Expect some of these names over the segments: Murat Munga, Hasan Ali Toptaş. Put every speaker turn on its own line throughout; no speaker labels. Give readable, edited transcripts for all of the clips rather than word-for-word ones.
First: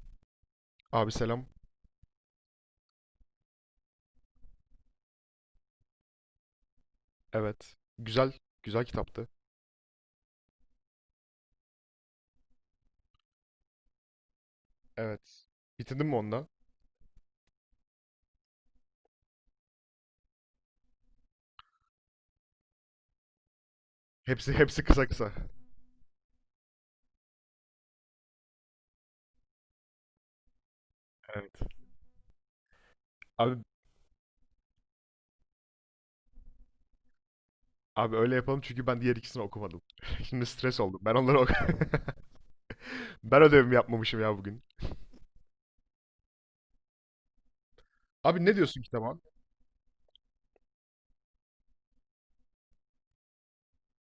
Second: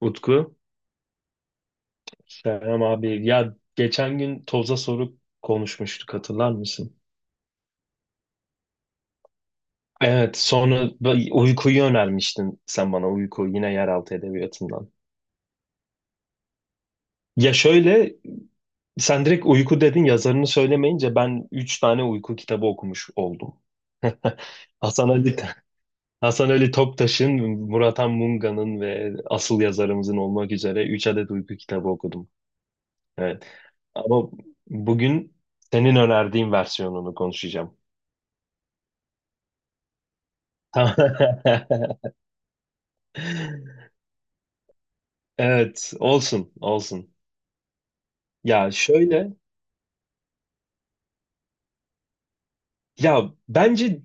Utku.
Abi selam.
Selam abi. Ya geçen gün toza soru konuşmuştuk, hatırlar mısın?
Evet. Güzel. Güzel kitaptı.
Evet, sonra uykuyu önermiştin sen bana, uyku, yine yeraltı edebiyatından.
Evet. Bitirdin mi onunla?
Ya şöyle, sen direkt uyku dedin, yazarını söylemeyince ben 3 tane uyku kitabı okumuş oldum.
Hepsi kısa
Hasan
kısa.
Ali, Hasan Ali Toptaş'ın, Murat Munga'nın ve asıl yazarımızın olmak üzere 3 adet
Evet.
uyku kitabı okudum. Evet.
Abi
Ama bugün senin önerdiğin versiyonunu konuşacağım.
abi öyle yapalım çünkü ben diğer ikisini okumadım. Şimdi stres oldum. Ben onları ok
Tamam.
Ben ödevimi yapmamışım ya bugün.
Evet, olsun, olsun.
Abi ne
Ya
diyorsun kitaba?
şöyle, ya bence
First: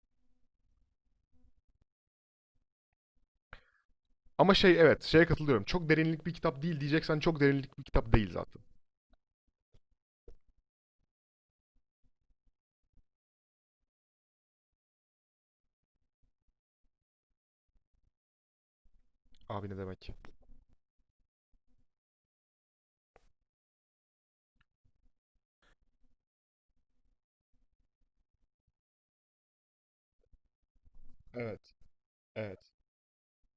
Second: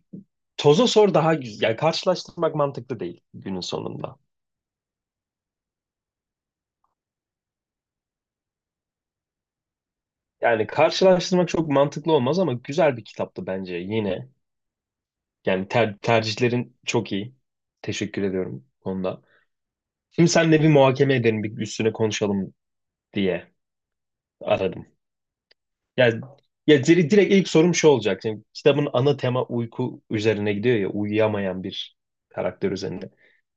toza sor daha güzel. Yani karşılaştırmak mantıklı değil günün sonunda.
Ama şey evet şeye katılıyorum. Çok derinlik bir kitap değil diyeceksen çok derinlik bir kitap değil zaten.
Yani karşılaştırmak çok mantıklı olmaz ama güzel bir kitaptı bence yine. Yani tercihlerin çok iyi. Teşekkür ediyorum bu konuda.
Abi ne demek?
Şimdi senle bir muhakeme edelim, bir üstüne konuşalım diye aradım. Yani direkt ilk sorum şu olacak. Şimdi kitabın ana tema uyku üzerine gidiyor ya, uyuyamayan
Evet,
bir
evet.
karakter üzerinde.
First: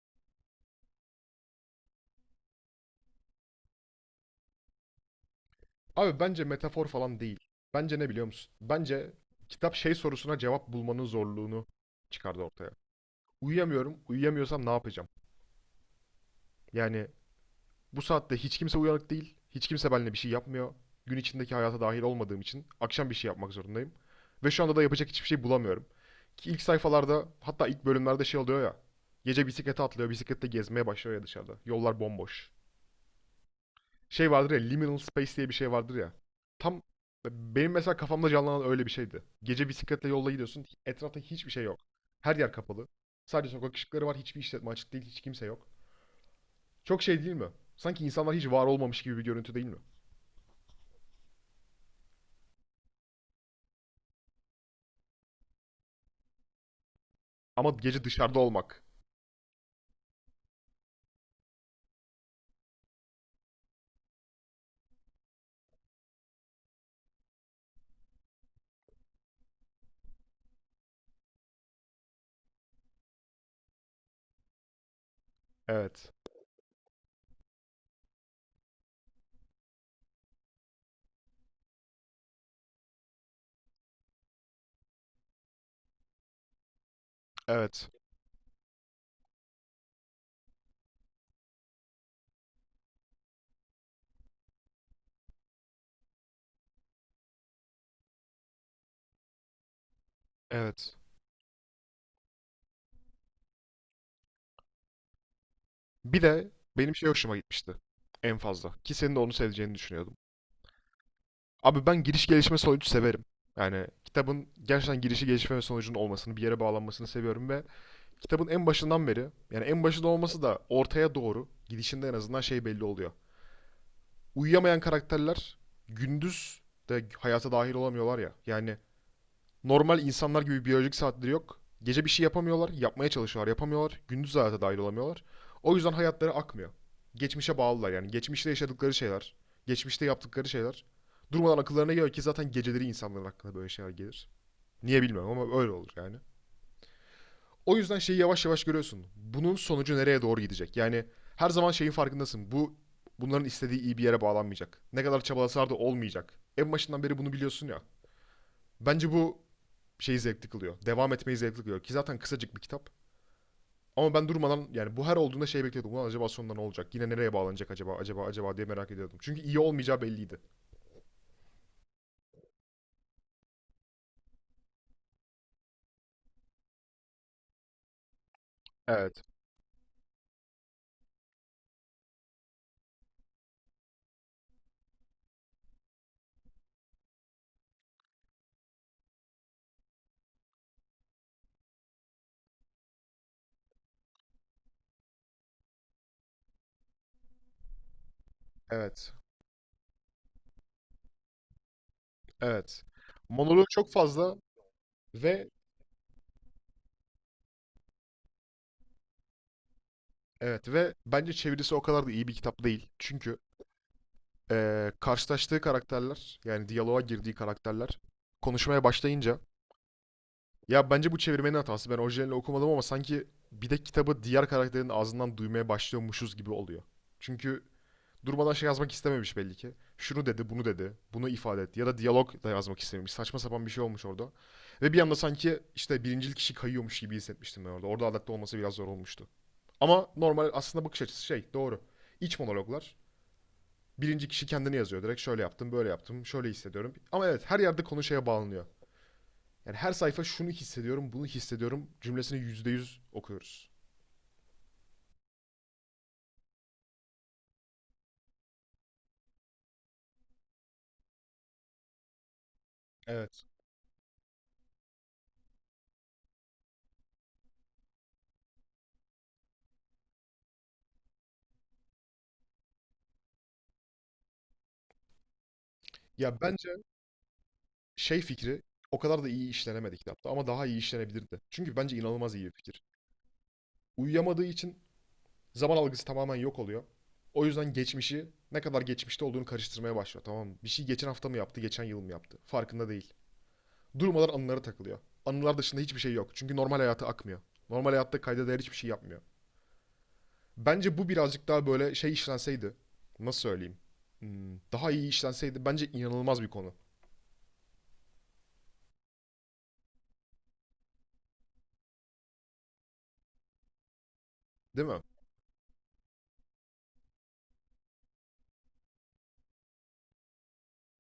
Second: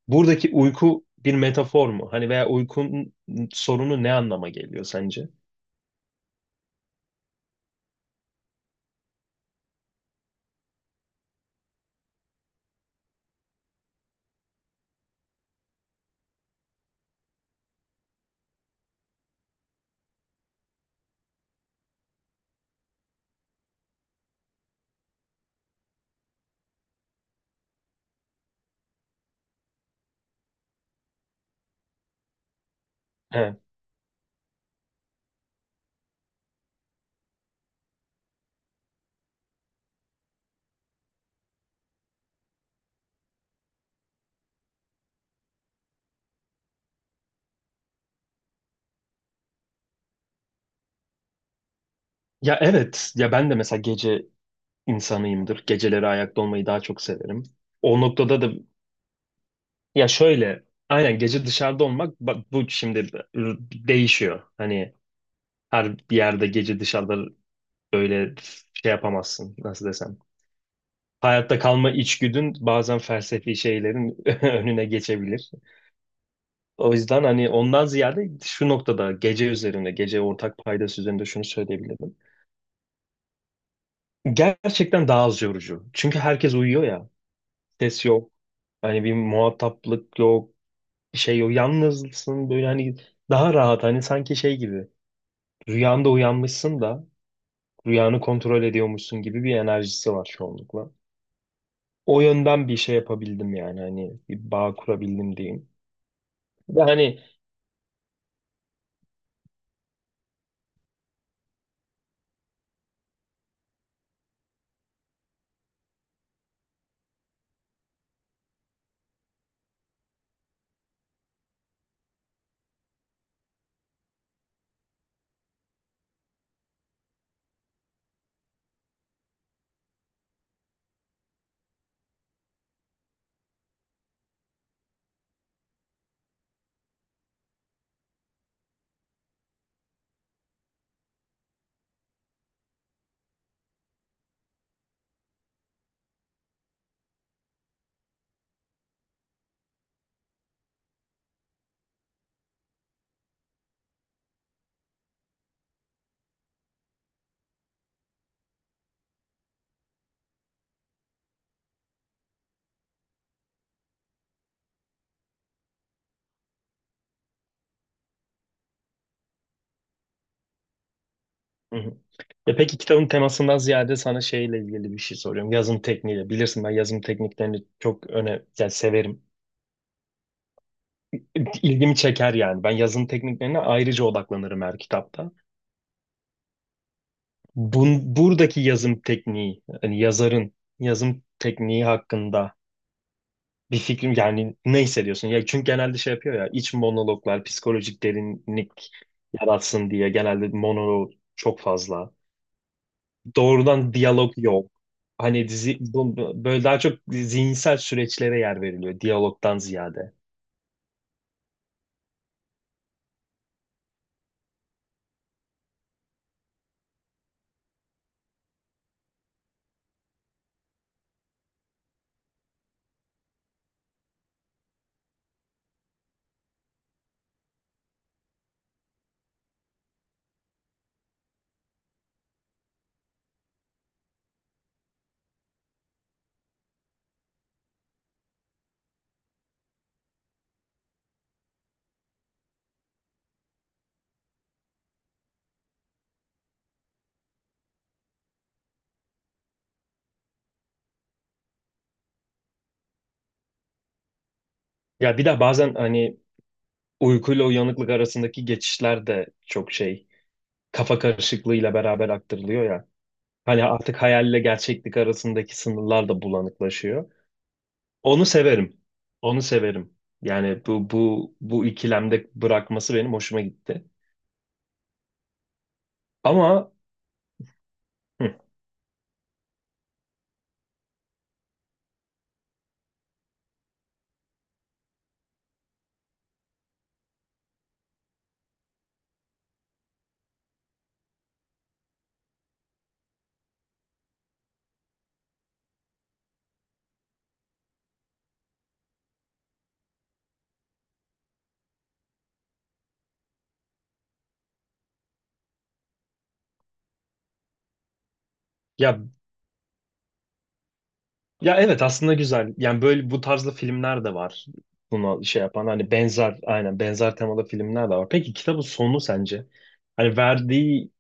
Buradaki uyku bir metafor mu? Hani veya uykunun sorunu ne anlama geliyor sence?
Abi bence metafor falan değil. Bence ne biliyor musun? Bence kitap şey sorusuna cevap bulmanın zorluğunu çıkardı ortaya. Uyuyamıyorum, uyuyamıyorsam ne yapacağım? Yani bu saatte hiç kimse uyanık değil. Hiç kimse benimle bir şey yapmıyor. Gün içindeki hayata dahil olmadığım için akşam bir şey yapmak zorundayım. Ve şu anda da yapacak hiçbir şey bulamıyorum. Ki ilk sayfalarda hatta ilk bölümlerde şey oluyor ya. Gece bisiklete atlıyor, bisiklette gezmeye başlıyor ya dışarıda. Yollar bomboş.
He.
Şey vardır ya, liminal space diye bir şey vardır ya. Tam benim mesela kafamda canlanan öyle bir şeydi. Gece bisikletle yolda gidiyorsun, etrafta hiçbir şey yok. Her yer kapalı. Sadece sokak ışıkları var, hiçbir işletme açık değil, hiç kimse yok. Çok şey değil mi? Sanki insanlar hiç var olmamış gibi bir görüntü değil mi?
Ya evet, ya ben de mesela gece insanıyımdır. Geceleri ayakta olmayı daha çok severim.
Ama
O
gece dışarıda
noktada da
olmak.
ya şöyle, aynen gece dışarıda olmak, bak, bu şimdi değişiyor. Hani her bir yerde gece dışarıda böyle şey yapamazsın, nasıl desem. Hayatta kalma içgüdün bazen felsefi şeylerin önüne geçebilir.
Evet.
O yüzden hani ondan ziyade şu noktada gece üzerinde, gece ortak paydası üzerinde şunu söyleyebilirim. Gerçekten daha az yorucu. Çünkü herkes uyuyor ya.
Evet.
Ses yok. Hani bir muhataplık yok. Bir şey yok. Yalnızsın, böyle hani daha rahat. Hani sanki şey gibi. Rüyanda uyanmışsın da rüyanı kontrol ediyormuşsun gibi bir enerjisi var çoğunlukla.
Evet.
O yönden bir şey yapabildim, yani hani bir bağ kurabildim diyeyim.
Bir de
Ve
benim şey
hani
hoşuma gitmişti. En fazla. Ki senin de onu seveceğini düşünüyordum. Abi ben giriş gelişme sonucu severim. Yani kitabın gerçekten girişi gelişme ve sonucunun olmasını, bir yere bağlanmasını seviyorum ve kitabın en başından beri, yani en başında olması da ortaya doğru gidişinde en azından şey belli oluyor. Uyuyamayan karakterler gündüz de hayata dahil olamıyorlar ya. Yani normal insanlar gibi biyolojik saatleri yok. Gece bir şey yapamıyorlar, yapmaya çalışıyorlar, yapamıyorlar. Gündüz hayata dahil olamıyorlar. O yüzden hayatları akmıyor. Geçmişe bağlılar yani. Geçmişte yaşadıkları şeyler, geçmişte yaptıkları şeyler. Durmadan akıllarına geliyor ki zaten geceleri insanların aklına böyle şeyler gelir. Niye bilmiyorum ama öyle olur yani. O yüzden şeyi yavaş yavaş görüyorsun. Bunun sonucu nereye doğru gidecek? Yani her zaman şeyin farkındasın. Bunların istediği iyi bir yere bağlanmayacak. Ne kadar çabalasalar da olmayacak. En başından beri bunu biliyorsun ya. Bence bu şeyi zevkli kılıyor. Devam etmeyi zevkli kılıyor. Ki zaten kısacık bir kitap. Ama ben durmadan yani bu her olduğunda şey bekliyordum. Ulan acaba sonunda ne olacak? Yine nereye bağlanacak acaba? Acaba acaba diye merak ediyordum. Çünkü iyi olmayacağı belliydi.
Hı hı. Ya peki, kitabın temasından ziyade sana şeyle ilgili bir şey soruyorum. Yazım tekniğiyle. Bilirsin ben yazım tekniklerini çok öne, yani
Evet.
severim. İlgimi çeker yani. Ben yazım tekniklerine ayrıca odaklanırım her kitapta. Buradaki yazım tekniği, hani yazarın yazım tekniği hakkında bir fikrim, yani ne hissediyorsun? Ya çünkü genelde şey yapıyor ya, iç monologlar, psikolojik derinlik
Evet.
yaratsın diye genelde monolog çok fazla,
Evet. Monolog çok
doğrudan diyalog
fazla
yok. Hani
ve
dizi böyle daha çok zihinsel süreçlere yer veriliyor diyalogdan ziyade.
evet ve bence çevirisi o kadar da iyi bir kitap değil. Çünkü karşılaştığı karakterler yani diyaloğa girdiği karakterler konuşmaya başlayınca ya bence bu çevirmenin hatası. Ben orijinalini okumadım ama sanki bir de kitabı diğer karakterin ağzından duymaya başlıyormuşuz gibi oluyor. Çünkü durmadan şey yazmak istememiş belli ki. Şunu dedi, bunu dedi, bunu ifade etti. Ya da diyalog da yazmak istememiş. Saçma sapan bir şey olmuş orada. Ve bir anda sanki işte birincil kişi kayıyormuş gibi hissetmiştim ben orada. Orada adapte olması biraz zor olmuştu. Ama normal aslında bakış açısı şey doğru. İç monologlar. Birinci kişi kendini yazıyor. Direkt şöyle yaptım, böyle yaptım, şöyle hissediyorum. Ama evet her yerde konu şeye bağlanıyor. Yani her sayfa şunu hissediyorum, bunu hissediyorum cümlesini %100 okuyoruz.
Ya bir de bazen hani uykuyla uyanıklık arasındaki geçişler de çok şey, kafa karışıklığıyla beraber aktarılıyor ya.
Evet.
Hani artık hayalle gerçeklik arasındaki sınırlar da bulanıklaşıyor. Onu severim. Onu severim. Yani bu ikilemde bırakması benim hoşuma gitti.
Ya bence
Ama
şey
hı,
fikri o kadar da iyi işlenemedi kitapta ama daha iyi işlenebilirdi. Çünkü bence inanılmaz iyi bir fikir. Uyuyamadığı için zaman algısı tamamen yok oluyor. O yüzden geçmişi ne kadar geçmişte olduğunu karıştırmaya başlıyor. Tamam mı? Bir şey geçen hafta mı yaptı, geçen yıl mı yaptı? Farkında değil. Durmadan anılara takılıyor. Anılar dışında hiçbir şey yok. Çünkü normal hayatı akmıyor. Normal hayatta kayda değer hiçbir şey yapmıyor. Bence bu birazcık daha böyle şey işlenseydi. Nasıl söyleyeyim? Daha iyi işlenseydi bence inanılmaz bir konu.
ya ya evet, aslında güzel. Yani böyle bu tarzda filmler de var.
Değil mi?
Buna şey yapan hani benzer, aynen benzer temalı filmler de var. Peki kitabın sonu sence? Hani verdiği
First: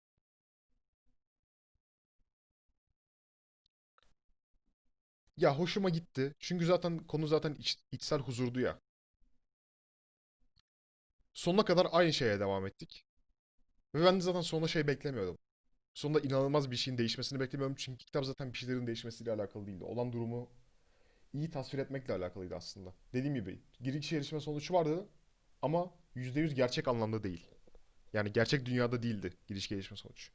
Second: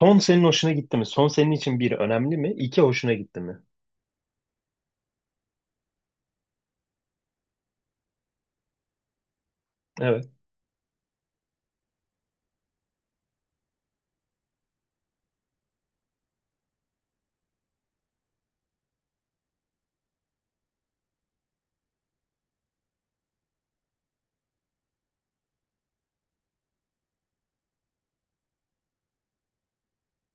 son senin hoşuna gitti mi? Son senin için bir önemli mi? İki, hoşuna gitti mi?
Ya hoşuma gitti. Çünkü zaten konu zaten içsel huzurdu ya.
Evet.
Sonuna kadar aynı şeye devam ettik. Ve ben de zaten sonunda şey beklemiyordum. Sonunda inanılmaz bir şeyin değişmesini beklemiyordum. Çünkü kitap zaten bir şeylerin değişmesiyle alakalı değildi. Olan durumu iyi tasvir etmekle alakalıydı aslında. Dediğim gibi giriş gelişme sonucu vardı ama %100 gerçek anlamda değil. Yani gerçek dünyada değildi giriş gelişme sonucu.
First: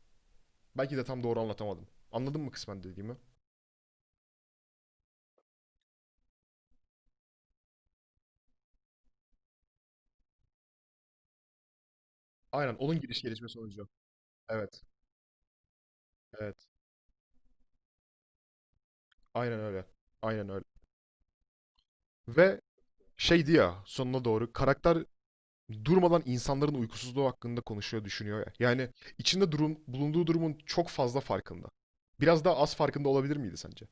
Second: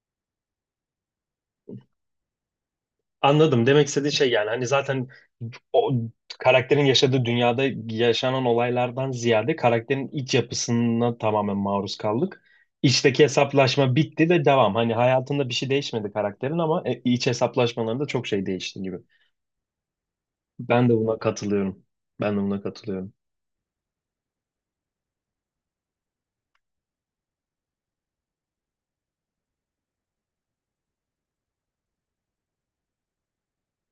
Belki de tam doğru anlatamadım. Anladın mı kısmen dediğimi?
Anladım. Demek istediğin şey, yani hani zaten o karakterin yaşadığı dünyada yaşanan olaylardan ziyade karakterin iç yapısına tamamen maruz kaldık.
Aynen onun giriş
İçteki
gelişme sonucu.
hesaplaşma bitti ve devam.
Evet,
Hani hayatında bir şey değişmedi karakterin
evet.
ama e, iç hesaplaşmalarında çok şey değişti gibi.
Aynen öyle. Aynen öyle.
Ben de buna katılıyorum. Ben de
Ve
buna katılıyorum.
şeydi ya sonuna doğru karakter durmadan insanların uykusuzluğu hakkında konuşuyor, düşünüyor ya. Yani içinde durum, bulunduğu durumun çok fazla farkında. Biraz daha az farkında olabilir miydi sence?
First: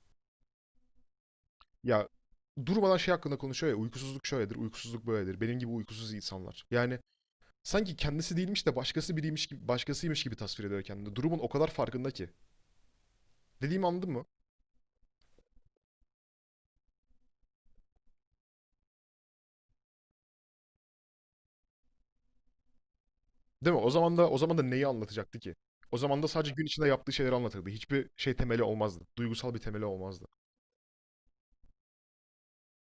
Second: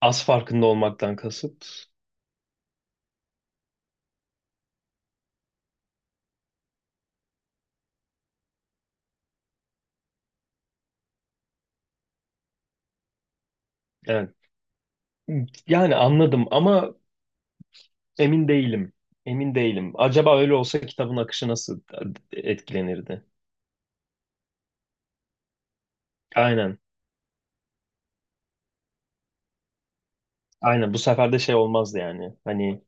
Az farkında olmaktan kasıt.
Ya durmadan şey hakkında konuşuyor ya uykusuzluk şöyledir, uykusuzluk böyledir. Benim gibi uykusuz insanlar. Yani sanki kendisi değilmiş de başkası biriymiş gibi, başkasıymış gibi tasvir ediyor kendini. Durumun o kadar farkında ki. Dediğimi anladın mı?
Evet. Yani anladım ama emin değilim. Emin değilim. Acaba öyle olsa kitabın akışı nasıl etkilenirdi?
Değil mi? O zaman da neyi anlatacaktı ki? O zaman da sadece gün
Aynen.
içinde yaptığı şeyleri anlatırdı. Hiçbir şey temeli olmazdı. Duygusal bir temeli olmazdı.
Aynen bu sefer de şey olmazdı yani. Hani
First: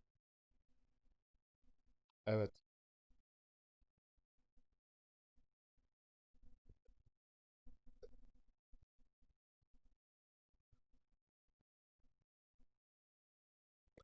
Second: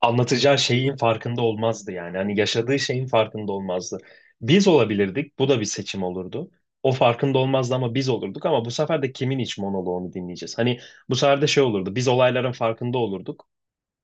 anlatacağı şeyin farkında olmazdı yani. Hani
Evet.
yaşadığı şeyin farkında olmazdı. Biz olabilirdik. Bu da bir seçim olurdu. O farkında olmazdı ama biz olurduk, ama bu sefer de kimin iç monoloğunu dinleyeceğiz? Hani bu sefer de şey olurdu. Biz olayların farkında olurduk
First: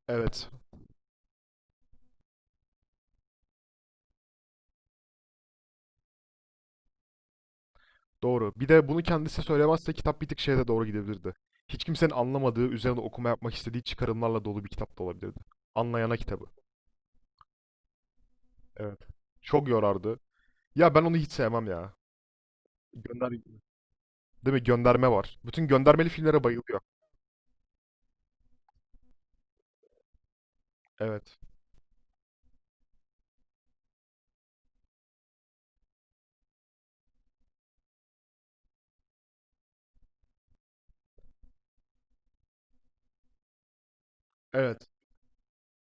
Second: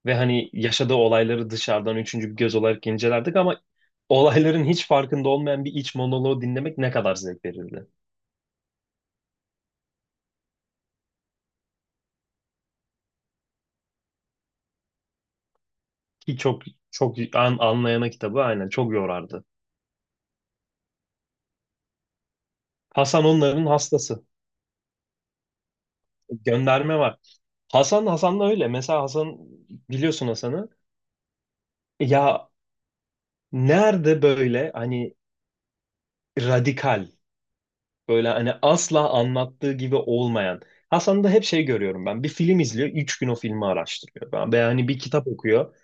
ve
Evet.
hani yaşadığı olayları dışarıdan üçüncü bir göz olarak incelerdik ama olayların hiç farkında olmayan bir iç monoloğu dinlemek ne kadar zevk verirdi.
Doğru. Bir de bunu kendisi söylemezse kitap bir tık şeye de doğru gidebilirdi. Hiç kimsenin anlamadığı, üzerine okuma yapmak istediği çıkarımlarla dolu bir kitap da olabilirdi. Anlayana
Ki
kitabı.
çok anlayana kitabı aynen çok
Evet.
yorardı.
Çok yorardı. Ya ben onu hiç sevmem ya.
Hasan
Gönder...
onların hastası.
Değil mi? Gönderme var. Bütün göndermeli filmlere bayılıyor.
Gönderme var. Hasan da öyle. Mesela Hasan, biliyorsun Hasan'ı.
Evet.
Ya nerede, böyle hani radikal, böyle hani asla anlattığı gibi olmayan. Hasan'da hep şey görüyorum ben. Bir film izliyor. Üç gün o filmi araştırıyor. Ben, veya
Evet.
hani bir kitap okuyor.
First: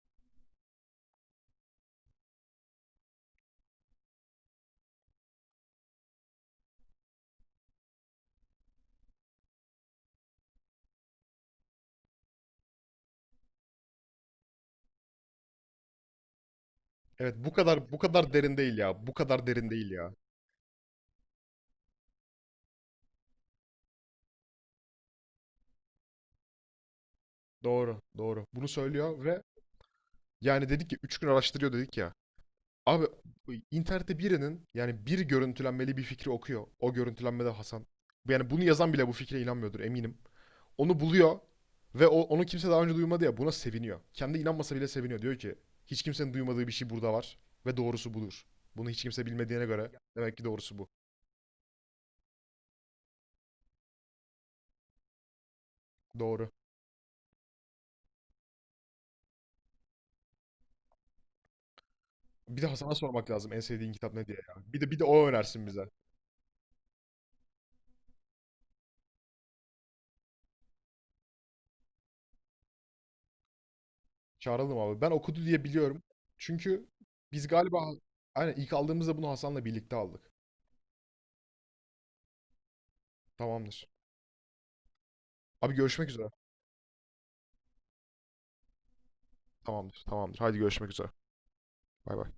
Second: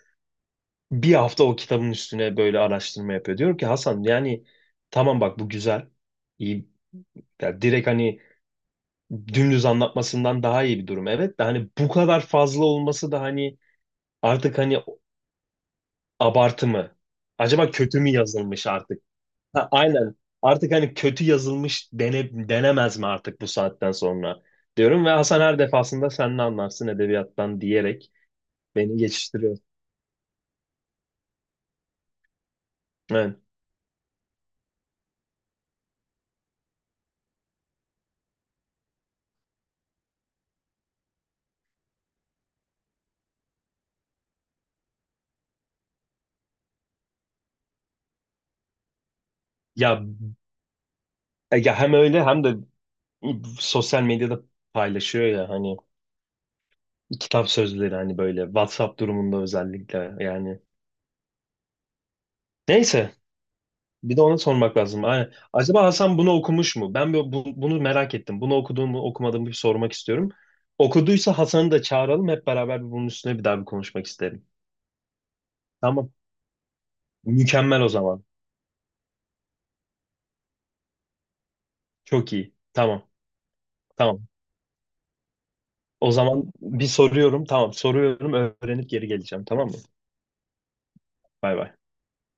Bir hafta o kitabın üstüne böyle araştırma yapıyor. Diyorum ki Hasan, yani tamam bak bu güzel, iyi, ya direkt hani dümdüz anlatmasından daha iyi bir durum. Evet, de hani bu kadar fazla olması da hani artık hani abartı mı?
Evet bu
Acaba
kadar bu
kötü mü
kadar derin
yazılmış
değil
artık?
ya. Bu kadar
Ha,
derin değil ya.
aynen. Artık hani kötü yazılmış denemez mi artık bu saatten sonra? Diyorum ve Hasan her defasında sen ne anlarsın edebiyattan
Doğru,
diyerek
doğru. Bunu
beni
söylüyor ve
geçiştiriyor.
yani dedik ya 3 gün araştırıyor dedik ya. Abi
Evet.
internette birinin yani bir görüntülenmeli bir fikri okuyor. O görüntülenmede Hasan. Yani bunu yazan bile bu fikre inanmıyordur eminim. Onu buluyor ve onu kimse daha önce duymadı ya buna seviniyor. Kendi inanmasa bile seviniyor. Diyor ki hiç kimsenin duymadığı bir şey burada var ve doğrusu budur. Bunu hiç kimse bilmediğine göre
Ya,
demek ki doğrusu bu.
ya hem öyle hem de sosyal medyada paylaşıyor ya, hani
Doğru.
kitap sözleri, hani böyle WhatsApp durumunda özellikle yani.
Bir de Hasan'a
Neyse,
sormak lazım en sevdiğin kitap
bir de
ne diye
onu
ya.
sormak
Bir de
lazım.
o
Aynen.
önersin
Acaba
bize.
Hasan bunu okumuş mu? Ben bunu merak ettim. Bunu okuduğumu okumadığımı bir sormak istiyorum. Okuduysa Hasan'ı da çağıralım. Hep beraber bir bunun üstüne bir daha bir konuşmak isterim.
Çağıralım abi. Ben okudu diye biliyorum.
Tamam.
Çünkü biz galiba
Mükemmel o zaman.
aynen ilk aldığımızda bunu Hasan'la birlikte aldık.
Çok iyi. Tamam.
Tamamdır.
Tamam.
Abi görüşmek
O
üzere.
zaman bir soruyorum. Tamam. Soruyorum. Öğrenip geri geleceğim. Tamam mı?
Tamamdır, tamamdır. Haydi görüşmek üzere.
Bay bay.
Bay bay.